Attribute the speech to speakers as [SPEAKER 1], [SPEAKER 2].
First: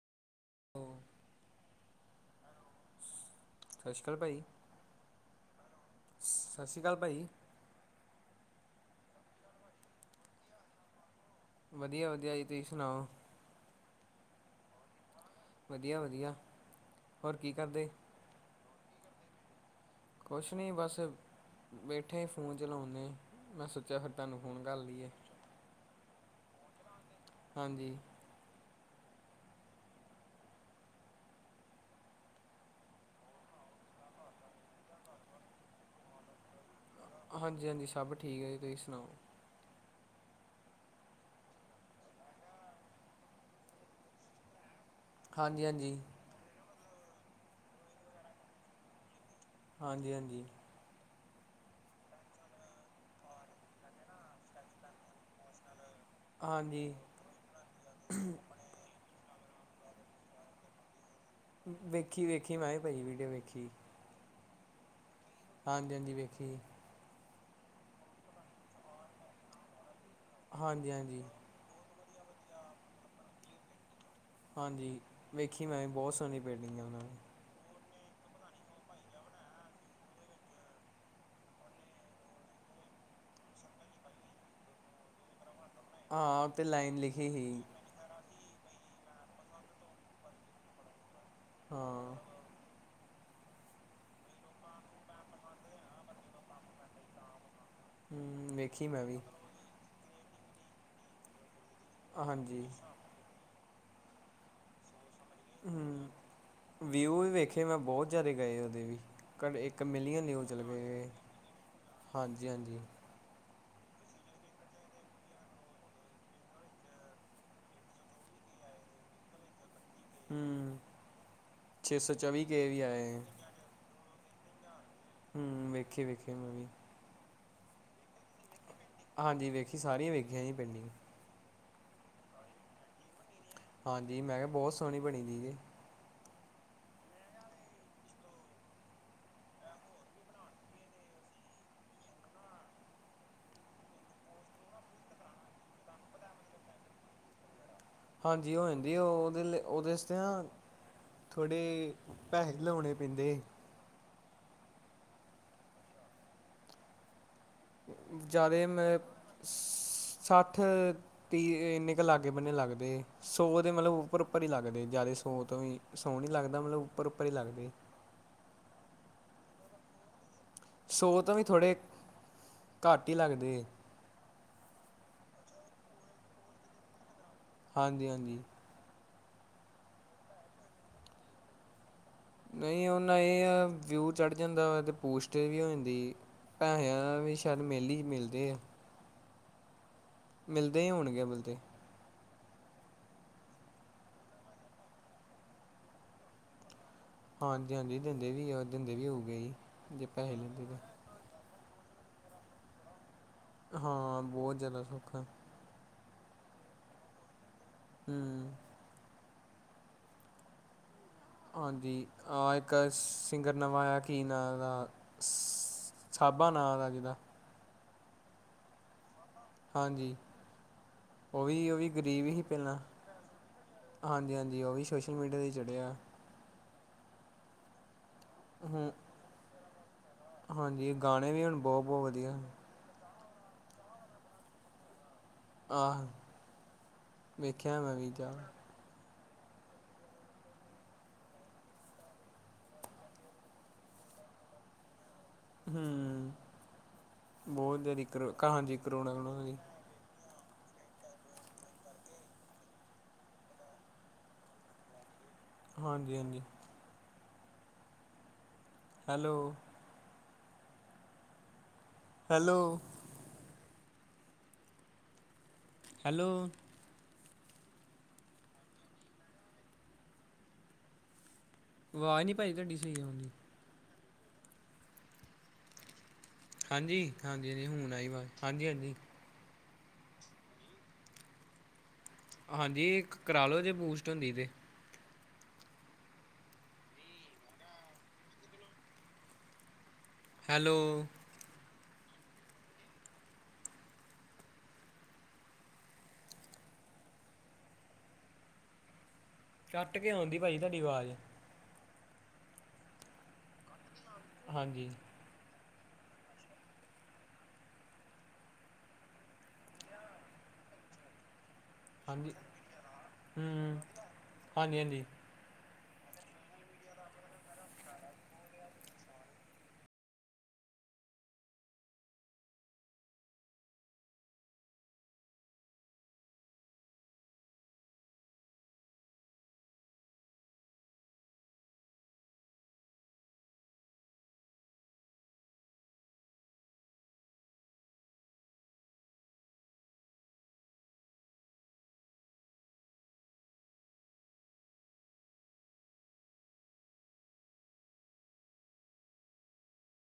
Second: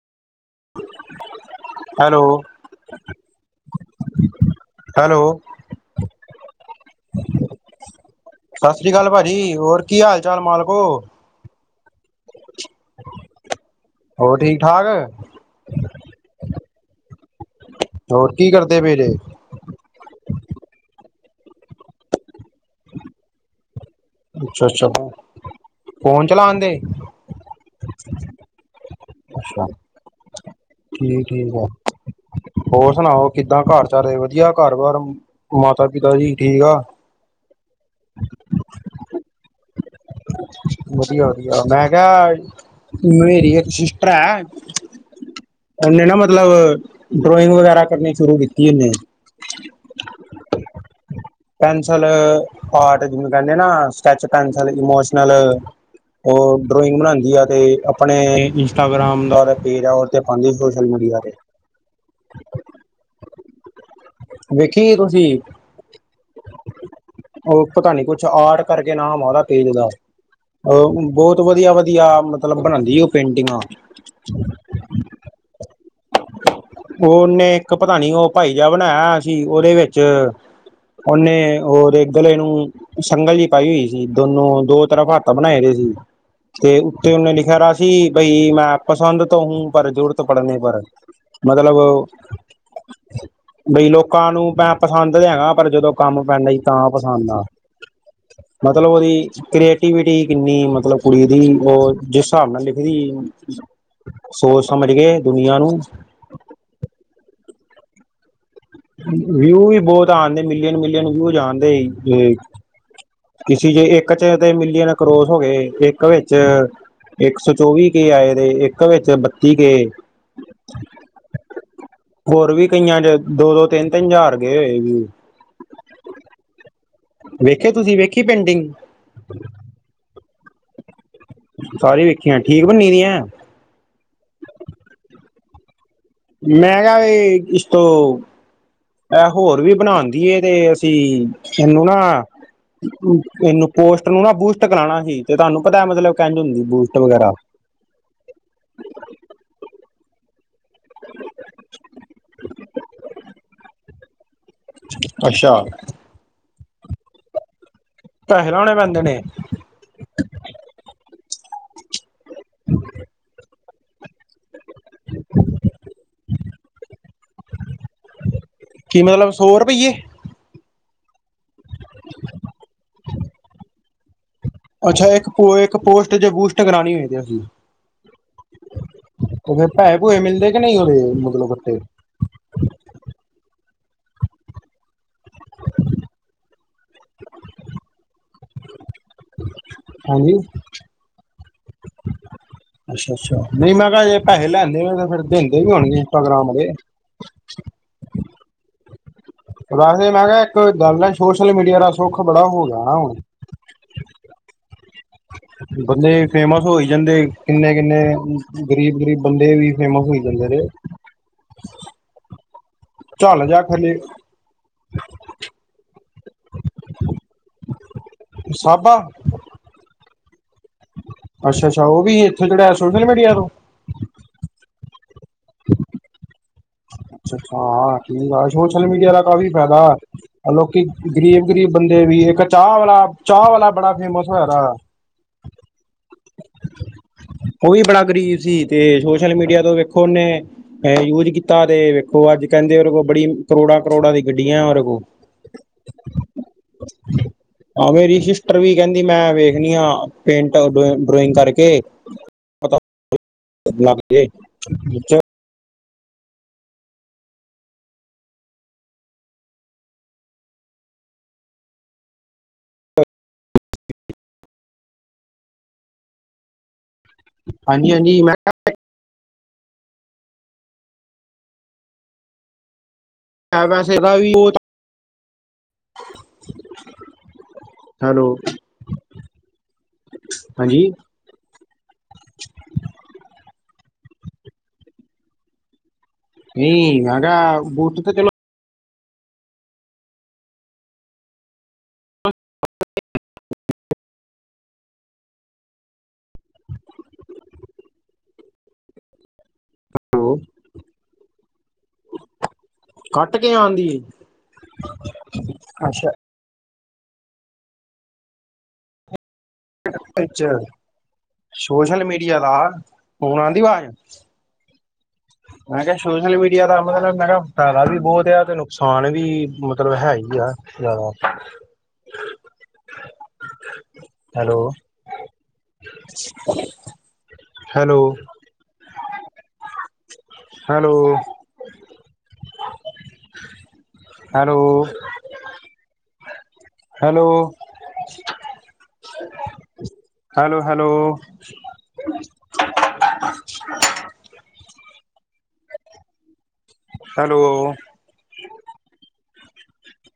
[SPEAKER 1] [unintelligible]
[SPEAKER 2] Hello.
[SPEAKER 1] ਸਤਿ ਸ਼੍ਰੀ ਅਕਾਲ ਭਾਜੀ,
[SPEAKER 2] ਹੈਲੋ
[SPEAKER 1] ਸਤਿ ਸ਼੍ਰੀ ਅਕਾਲ ਭਾਜੀ।
[SPEAKER 2] ਸਤਿ ਸ੍ਰੀ ਅਕਾਲ ਭਾਜੀ, ਹੋਰ ਕੀ ਹਾਲ ਚਾਲ ਮਾਲਕੋ?
[SPEAKER 1] ਵਧੀਆ, ਵਧੀਆ ਜੀ, ਤੁਸੀਂ ਸੁਣਾਓ?
[SPEAKER 2] ਹੋਰ ਠੀਕ-ਠਾਕ?
[SPEAKER 1] ਵਧੀਆ-ਵਧੀਆ, ਹੋਰ ਕੀ ਕਰਦੇ?
[SPEAKER 2] ਹੋਰ ਕੀ ਕਰਦੇ ਪਏ ਜੇ।
[SPEAKER 1] ਕੁਛ ਨੀ ਬਸ, ਬੈਠੇ ਆ ਫੋਨ ਚਲਾਉਂਦੇ ਆ। ਨੈਟ। ਕੇਹਾ, ਤੁਹਾਨੂੰ ਫੋਨ
[SPEAKER 2] ਅੱਛਾ
[SPEAKER 1] ਕਰ
[SPEAKER 2] ਅੱਛਾ
[SPEAKER 1] ਲਈਏ।
[SPEAKER 2] ਫੋਨ ਚਲਾਣ ਦੇ
[SPEAKER 1] ਹਾਂਜੀ।
[SPEAKER 2] ਅੱਛਾ। ਠੀਕ, ਠੀਕ ਆ। ਹੋਰ ਸੁਣਾਓ? ਕਿੱਦਾਂ ਘਰ ਸਾਰੇ ਵਧੀਆ। ਘਰ ਬਾਰ ਮਾਤਾ, ਪਿਤਾ ਜੀ ਠੀਕ ਆ।
[SPEAKER 1] ਹਾਂਜੀ, ਹਾਂਜੀ। ਸਭ ਠੀਕ ਹੈ ਜੀ, ਤੁਸੀਂ ਸੁਣਾਓ?
[SPEAKER 2] ਵਧੀਆ, ਵਧੀਆ। ਮੈਂ ਕਿਹਾ, ਮੇਰੀ ਇੱਕ ਸਿਸਟਰ ਹੈ।
[SPEAKER 1] ਹਾਂਜੀ ਹਾਂਜੀ
[SPEAKER 2] ਉਹਨੇ ਨਾ ਮਤਲਬ, ਡਰੋਇੰਗ ਵਗੈਰਾ ਕਰਨੀ, ਸ਼ੁਰੂ ਕੀਤੀ ਉਹਨੇ।
[SPEAKER 1] ਹਾਂਜੀ, ਹਾਂਜੀ।
[SPEAKER 2] ਪੈਨਸਿਲ ਆਰਟ ਜਿਵੇ ਕਹਿੰਦੇ ਨਾ ਸਕੈਚ ਪੈਨਸਿਲ ਇਮੋਸ਼ਨਲ ਉਹ
[SPEAKER 1] ਹਾਂਜੀ
[SPEAKER 2] ਡਰੋਇੰਗ ਬਣਾਉਂਦੀ ਆ ਤੇ ਆਪਣੇ। ਇੰਸਟਾਗ੍ਰਾਮ ਦਾ ਪੇਜ ਆ ਉਹ ਪਾਉਦੀ ਸੋਸ਼ਲ ਮੀਡੀਆ 'ਤੇ।
[SPEAKER 1] ਵੇਖੀ, ਵੇਖੀ ਮੈਂ ਵੀ ਪਾਈ ਵੀਡੀਓ ਵੇਖੀ।
[SPEAKER 2] ਵੇਖੀਏ ਤੁਸੀਂ।
[SPEAKER 1] ਹਾਂਜੀ, ਹਾਂਜੀ ਵੇਖੀਏ।
[SPEAKER 2] ਉਹ ਪਤਾ ਨੀ, ਕੁਛ ਆਰ ਕਰਕੇ ਨਾਮ, ਆ ਰਿਹਾ ਤੇਲ ਦਾ।
[SPEAKER 1] ਹਾਂਜੀ
[SPEAKER 2] ਅ
[SPEAKER 1] ਹਾਂਜੀ
[SPEAKER 2] ਬਹੁਤ ਵਧੀਆ। ਵਧੀਆ, ਵਧੀਆ। ਮਤਲਬ ਬਣਾਉਂਦੀ ਉਹ ਪੇਂਟਿੰਗਾਂ।
[SPEAKER 1] ਹਾਂਜੀ। ਵੇਖੀ ਮੈਂ ਵੀ, ਬਹੁਤ ਸੋਹਣੀ ਪੇਡਿੰਗ ਆ। ਉਹਨਾਂ ਦੀ।
[SPEAKER 2] ਉਹਨੇ ਇੱਕ ਪਤਾ ਨੀ ਉਹ, ਭਾਈ ਜਿਹਾ ਬਣਾਇਆ ਹੋਇਆ ਸੀ। ਉਹਦੇ ਵਿੱਚ। ਉਹਓਨੇ, ਹੋਰ ਗਲੇ ਨੂੰ। ਸੰਗਲ ਜਿਹੀ, ਪਾਈ ਹੋਈ ਸੀ। ਦੋਨੋ, ਦੋ ਤਰਫ ਹੱਥ ਬਣਾਏ ਓਏ ਸੀ।
[SPEAKER 1] ਹਾਂ ਉਹ
[SPEAKER 2] ਤੇ
[SPEAKER 1] ਲਾਈਨ
[SPEAKER 2] ਉੱਤੇ
[SPEAKER 1] ਲਿਖੀ
[SPEAKER 2] ਉਹਨੇ
[SPEAKER 1] ਸੀ
[SPEAKER 2] ਲਿਖਿਆ। ਜੀ ਬਈ ਮੈਂ, ਪਸੰਦ ਤੋ ਹੂੰ। ਪਰ ਜ਼ਰੂਰਤ ਪੜਨੇ ਪਰ। ਮਤਲਬ।
[SPEAKER 1] ਹਾਂ
[SPEAKER 2] ਬਈ ਲੋਕਾਂ ਨੂੰ, ਪੈਂ ਪਸੰਦ ਤੇ ਹੈਗਾ। ਪਰ ਜਦੋਂ ਕੰਮ ਪੈਂਦਾ, ਸੀ ਤਾਂ ਪਸੰਦ ਆ।
[SPEAKER 1] ਹੂੰ, ਵੇਖੀ
[SPEAKER 2] ਮਤਲਬ
[SPEAKER 1] ਮੈਂ
[SPEAKER 2] ਉਹਦੀ,
[SPEAKER 1] ਵੀ
[SPEAKER 2] [unintelligible] ਕ੍ਰੀਏ। ਕ੍ਰੇਟੀਵਿਟੀ ਕਿੰਨੀ, ਮਤਲਬ ਕੁੜੀ ਦੀ, ਉਹ ਜਿਸ ਹਿਸਾਬ ਨਾਲ
[SPEAKER 1] ਹਾਂਜੀ
[SPEAKER 2] ਲਿਖਦੀ ਏ। ਸੋਚ ਸਮਝ, ਕੇ ਦੁਨੀਆਂ ਨੂੰ।
[SPEAKER 1] ਹੂੰ ਵਿਊ ਵੀ ਵੇਖੇ, ਮੈਂ ਬਹੁਤ ਜਿਆਦਾ ਗਏ, ਉਹਦੇ।
[SPEAKER 2] ਵਿਊ ਵੀ
[SPEAKER 1] ਇੱਕ
[SPEAKER 2] ਬਹੁਤ
[SPEAKER 1] ਮਿਲੀਅਨ,
[SPEAKER 2] ਆਂਦੇ
[SPEAKER 1] ਨਿਊ ਚਲੇ
[SPEAKER 2] ਮਿਲੀਅਨ ਮਿਲੀਅਨ
[SPEAKER 1] ਪਏ,
[SPEAKER 2] ਵਿਊ
[SPEAKER 1] ਹਾਂਜੀ ਹਾਂਜੀ।
[SPEAKER 2] ਕਿਸੀ ਚ, ਇੱਕ ਚ ਤੇ ਮਿਲੀਅਨ, ਕਰੋਸ ਹੋ ਗਏ। ਇੱਕ ਵਿੱਚ। ਇੱਕ ਸੌ ਚੌਵੀ ਕੇ ਆਏ ਦੇ। ਇੱਕ ਵਿੱਚ ਬੱਤੀ ਕੇ।
[SPEAKER 1] ਹੂੰ। ਛੇ ਸੌ ਚੌਵੀ
[SPEAKER 2] ਹੋਰ
[SPEAKER 1] ਕੇ
[SPEAKER 2] ਵੀ ਕਈਆਂ ਚ,
[SPEAKER 1] ਆਏ
[SPEAKER 2] ਦੋ- ਦੋ, ਤਿੰਨ- ਤਿੰਨ, ਹਾਜਾਰ ਗਏ ਹੋਏ ਵੀ।
[SPEAKER 1] ਹੂੰ। ਵੇਖੀ ਵੇਖੇ ਮੈਂ ਵੀ।
[SPEAKER 2] ਵੇਖੇ ਤੁਸੀਂ, ਵੇਖੀ ਪੇਡਿੰਗ।
[SPEAKER 1] ਹਾਂਜੀ। ਵੇਖੀ, ਸਾਰੀਆਂ ਵੇਖੀਆਂ, ਜੀ ਪਿੰਡਿੰਗ।
[SPEAKER 2] ਸਾਰੀ ਵੇਖੀਆਂ, ਠੀਕ ਬੰਨੀ ਦੀਆਂ।
[SPEAKER 1] ਹਾਂਜੀ। ਮੈਂ ਕਿਹਾ ਬਹੁਤ, ਸੋਹਣੀ ਬਣੀ ਦੀ ਇਹ।
[SPEAKER 2] ਮੈਂ ਕਿਹਾ, ਬਈ ਇਸ ਤੋਂ। ਇਹ ਹੋਰ ਵੀ, ਬਣਾਉਦੀ ਹੈ। ਤੇ ਅਸੀਂ, ਤਨੂੰ ਨਾ। ਇਹਨੂੰ ਪੋਸਟ, ਨੂੰ ਨਾ ਬੂਸਟ, ਕਰਾਉਣਾ ਸੀ। ਤੇ ਤੁਹਾਨੂੰ ਪਤਾ, ਮਤਲਬ ਕਹਿੰਦਾ ਹੁੰਦੀ ਬੂਸਟ ਵਗੈਰਾ।
[SPEAKER 1] ਹਾਂਜੀ। ਉਹ ਹੁੰਦੀ ਏ। ਉਹਦੇ ਲਈ ਉਹਦੇ ਆਸਤੇ ਨਾ। ਥੋੜੇ ਪੈਸੇ, ਲਾਉਣੇ ਪੈਂਦੇ।
[SPEAKER 2] ਅੱਛਾ। ਪੈਸੇ
[SPEAKER 1] ਵਿਚਾਰੇ
[SPEAKER 2] ਲਾਉਣੇ
[SPEAKER 1] ਮੈਂ।
[SPEAKER 2] ਪੈਂਦੇ ਨੇ
[SPEAKER 1] ਸੱਠ, ਤੀ ਇੰਨੇ ਕੁ ਲਾਗੇ, ਬੰਨੇ ਲੱਗਦੇ। ਸੌ ਮਲਬ ਉੱਪਰ, ਉੱਪਰ ਹੀ ਲੱਗਦੇ। ਜਿਆਦਾ ਸੋ ਤੋਂ ਸੋ ਨਹੀਂ ਲੱਗਦਾ। ਮਤਲਬ ਉੱਪਰ -ਉੱਪਰ ਹੀ ਲੱਗਦੇ।
[SPEAKER 2] ਕੀ ਮਤਲਬ, ਸੌ ਰੁਪਈਏ।
[SPEAKER 1] ਸੌ ਤੋਂ ਵੀ, ਥੋੜੇ ਘੱਟ ਹੀ ਲੱਗਦੇ।
[SPEAKER 2] ਅੱਛਾ, ਇੱਕ ਪ ਇੱਕ ਪੋਸਟ ਜੇ, ਬੂਸਟ ਕਰਾਣੀ ਹੋਏ ਅਸੀਂ।
[SPEAKER 1] ਹਾਂਜੀ- ਹਾਂਜੀ।
[SPEAKER 2] ਉਹ ਫੇਰ, ਭੈਏ- ਭੂਏ ਮਿਲਦੇ। ਕਿ ਨਹੀਂ, ਉਹਦੇ। ਮਤਲਬ ਵਟੇ।
[SPEAKER 1] ਨਹੀਂ ਉਹਨਾਂ, ਇਹ ਆ। ਵਿਊ ਚੜ ਜਾਂਦਾ ਵਾ। ਅਤੇ ਪੋਸਟ ਵੀ ਹੋ ਜਾਂਦੀ। ਪੈਸਿਆਂ ਵੀ ਸ਼ਾਇਦ ਮਿਲ ਹੀ ਮਿਲਦੇ ਆ
[SPEAKER 2] ਹਾਂਜੀ
[SPEAKER 1] ਮਿਲਦੇ ਹੀ ਹੋਣਗੇ ਅਬਲ ਤੇ
[SPEAKER 2] ਅੱਛਾ ਅੱਛਾ ਨਹੀਂ ਮੈਂ ਕਿਹਾ ਜੇੈਸੇ ਲੈਂਦੇ ਹੋ ਤੇ ਫੇਿਰ ਦਿੰਦੇ ਵੀ ਹੋਣਗੇ ਇੰਸਟਾਗ੍ਰਾਮ ਵਾਲੇ
[SPEAKER 1] ਹਾਂਜੀ ਹਾਂਜੀ ਦਿੰਦੇ ਵੀ ਦਿੰਦੇ ਵੀ ਹੋਊ
[SPEAKER 2] ਵਸੇ ਮੈਂ ਕਿਹਾ ਇੱਕ ਗੱਲ ਹੈ ਸੋਸ਼ਲ ਮੀਡੀਆ ਦਾ ਸੁੱਖ ਬੜਾ ਹੋ ਗਿਆਾ ਹੁਣ
[SPEAKER 1] ਹਾਂ, ਬਹੁਤ ਜ਼ਿਆਦਾ ਸੌਖਾ ਹੈ।
[SPEAKER 2] ਬੰਦੇ ਫੇਮਸ, ਹੋਈ ਜਾਂਦੇ। ਕਿੰਨੇ- ਕਿੰਨੇ,
[SPEAKER 1] ਹੂੰ
[SPEAKER 2] ਗ਼ਰੀਬ- ਗਰੀਬ। ਬੰਦੇ ਵੀ, ਫੇਮਸ ਹੋਈ ਜਾਂਦੇ ਨੇ।
[SPEAKER 1] ਹਾਂਜੀ ਇੱਕ
[SPEAKER 2] ਝੱਲ
[SPEAKER 1] ਸਿੰਗਰ
[SPEAKER 2] ਜਾ
[SPEAKER 1] ਨਵਾਂ
[SPEAKER 2] ਖਲੇ
[SPEAKER 1] ਆਇਆ ਕੀ ਨਾਂ ਦਾ ਸਾਬਾ ਨਾਂ ਦਾ ਜਿਹਦਾ
[SPEAKER 2] ਸਭਾ
[SPEAKER 1] ਹਾਂਜੀ ਉਹ
[SPEAKER 2] ਅੱਛਾ
[SPEAKER 1] ਵੀ ਉਹ
[SPEAKER 2] ਅੱਛਾ
[SPEAKER 1] ਵੀ ਗਰੀਬ ਸੀ
[SPEAKER 2] ਇੱਥੇ ਜਿਹੜਾ
[SPEAKER 1] ਪਹਿਲਾਂ
[SPEAKER 2] ਸੋਸ਼ਲ ਮੀਡੀਆ ਤੋਂ
[SPEAKER 1] ਹਾਂਜੀ ਹਾਂਜੀ ਉਹ ਵੀ ਸੋਸ਼ਲ ਮੀਡੀਆ 'ਤੇ ਹੀ ਚੜ੍ਹਿਆ ਆ
[SPEAKER 2] ਅੱਛਾ ਅੱਛਾ ਹਾਂ ਠੀਕ ਆ ਸੋਸ਼ਲ
[SPEAKER 1] ਹੂੰ
[SPEAKER 2] ਮੀਡੀਆ ਦਾ ਕਾਫ਼ੀ ਫਾਇਦਾ ਲੋਕੀ
[SPEAKER 1] ਹਾਂਜੀ ਗਾਣੇ ਵੀ
[SPEAKER 2] ਗ਼ਰੀਬ
[SPEAKER 1] ਹੁਣ
[SPEAKER 2] ਗ਼ਰੀਬ
[SPEAKER 1] ਬਹੁਤ ਬਹੁਤ
[SPEAKER 2] ਬੰਦੇ ਵੀ
[SPEAKER 1] ਵਧੀਆ
[SPEAKER 2] ਇੱਕ ਚਾਹ ਵਾਲਾ ਚਾਹ ਵਾਲਾ ਬੜਾ ਫੇਮਸ ਹੋਇਆ
[SPEAKER 1] ਆਹ
[SPEAKER 2] ਉਹ
[SPEAKER 1] ਵੇਖਿਆ ਮੈਂ
[SPEAKER 2] ਬੜਾ
[SPEAKER 1] ਵੀ ਜਾ
[SPEAKER 2] ਗਰੀਬ ਸੀ ਤੇ ਸੋਸ਼ਲ ਮੀਡੀਆ ਤੋਂ ਵੇਖੋ ਉਹਨੇ ਯੂਜ ਕੀਤਾ ਤੇ ਵੇਖੋ ਅੱਜ ਕਹਿੰਦੇ ਉਹਦੇ ਕੋਲ ਬੜੀ ਕਰੋੜਾਂ ਕਰੋੜਾਂ ਦੀ ਗੱਡੀਆਂ ਉਹਰੇ ਕੋਲ
[SPEAKER 1] ਹੂੰ ਬਹੁਤ
[SPEAKER 2] ਹਾਂ
[SPEAKER 1] ਜ਼ਿਆਦਾ
[SPEAKER 2] ਮੇਰੀ
[SPEAKER 1] ਕਰੋ
[SPEAKER 2] ਸਿਸਟਰ ਵੀ
[SPEAKER 1] ਹਾਂਜੀ
[SPEAKER 2] ਕਹਿੰਦੀ
[SPEAKER 1] ਕਰੋਨਾ
[SPEAKER 2] ਮੈਂ
[SPEAKER 1] ਕਰੋਨਾ ਦੀ
[SPEAKER 2] ਵੇਖਣੀ ਆ ਪੇਂਟ ਡਰੋਇੰਗ ਕਰਕੇ ਨਾਏ
[SPEAKER 1] ਹਾਂਜੀ ਹਾਂਜੀ ਹੈਲੋ ਹੈਲੋ ਹੈਲੋ
[SPEAKER 2] ਹਾਂਜੀ ਹਾਂਜੀ ਮੈਂ ਕਿਹਾ
[SPEAKER 1] ਆਵਾਜ਼ ਨਹੀਂ ਭਾਜੀ ਤੁਹਾਡੀ ਸਹੀ ਆਉਣਂਦੀ
[SPEAKER 2] ਪੈਸੇ ਦਾ ਵੀ ਉਹ
[SPEAKER 1] ਹਾਂਜੀ ਹਾਂਜੀ ਹਾਂਜੀ ਹੁਣ ਆਈ ਦੀ
[SPEAKER 2] ਹੈਲੋ
[SPEAKER 1] ਆਵਾਜ਼ ਹਾਂਜੀ ਹਾਂਜੀ
[SPEAKER 2] ਹਾਂਜੀ
[SPEAKER 1] ਹਾਂਜੀ ਕਰਾ ਲਓ ਜੇ ਬੂਸਟ ਹੁੰਦੀ ਤਾਂ
[SPEAKER 2] ਨਹੀਂ ਅਗ ਬਹੁਟ ਤਾਂ ਚਲੋ
[SPEAKER 1] ਹੈਲੋ ਕੱਟ ਕੇ
[SPEAKER 2] ਚਲੋ
[SPEAKER 1] ਆਂਦੀ ਭਾਜੀ ਤੁਹਾਡੀ ਆਵਾਜ਼
[SPEAKER 2] ਕੱਟ ਕੇ ਆਉਂਦੀ
[SPEAKER 1] ਹਾਂਜੀ
[SPEAKER 2] ਅੱਛਾ ਸੋਸ਼ਲ
[SPEAKER 1] ਹਾਂਜੀ
[SPEAKER 2] ਮੀਡੀਆ ਦਾ ਫਨ ਆ ਦੀ
[SPEAKER 1] ਹੂੰ
[SPEAKER 2] ਆਵਾਜ਼
[SPEAKER 1] ਹਾਂਜੀ ਹਾਂਜੀ
[SPEAKER 2] ਮੈਂ ਕਿਹਾ ਸੋਸ਼ਲ ਮੀਡੀਆ ਦਾ ਮਤਲਬ ਮੈਂ ਕਿਹਾ ਫਟਾਇਦਾ ਵੀ ਬਹੁਤ ਆ ਤੇ ਨੁਕਸਾਨ ਵੀ ਮਤਲਬ ਹੈ ਹੀ ਆ। ਲ।
[SPEAKER 1] [unintelligible]
[SPEAKER 2] Hello. Hello. Hello. Hello. Hello. Hello, hello. Hello.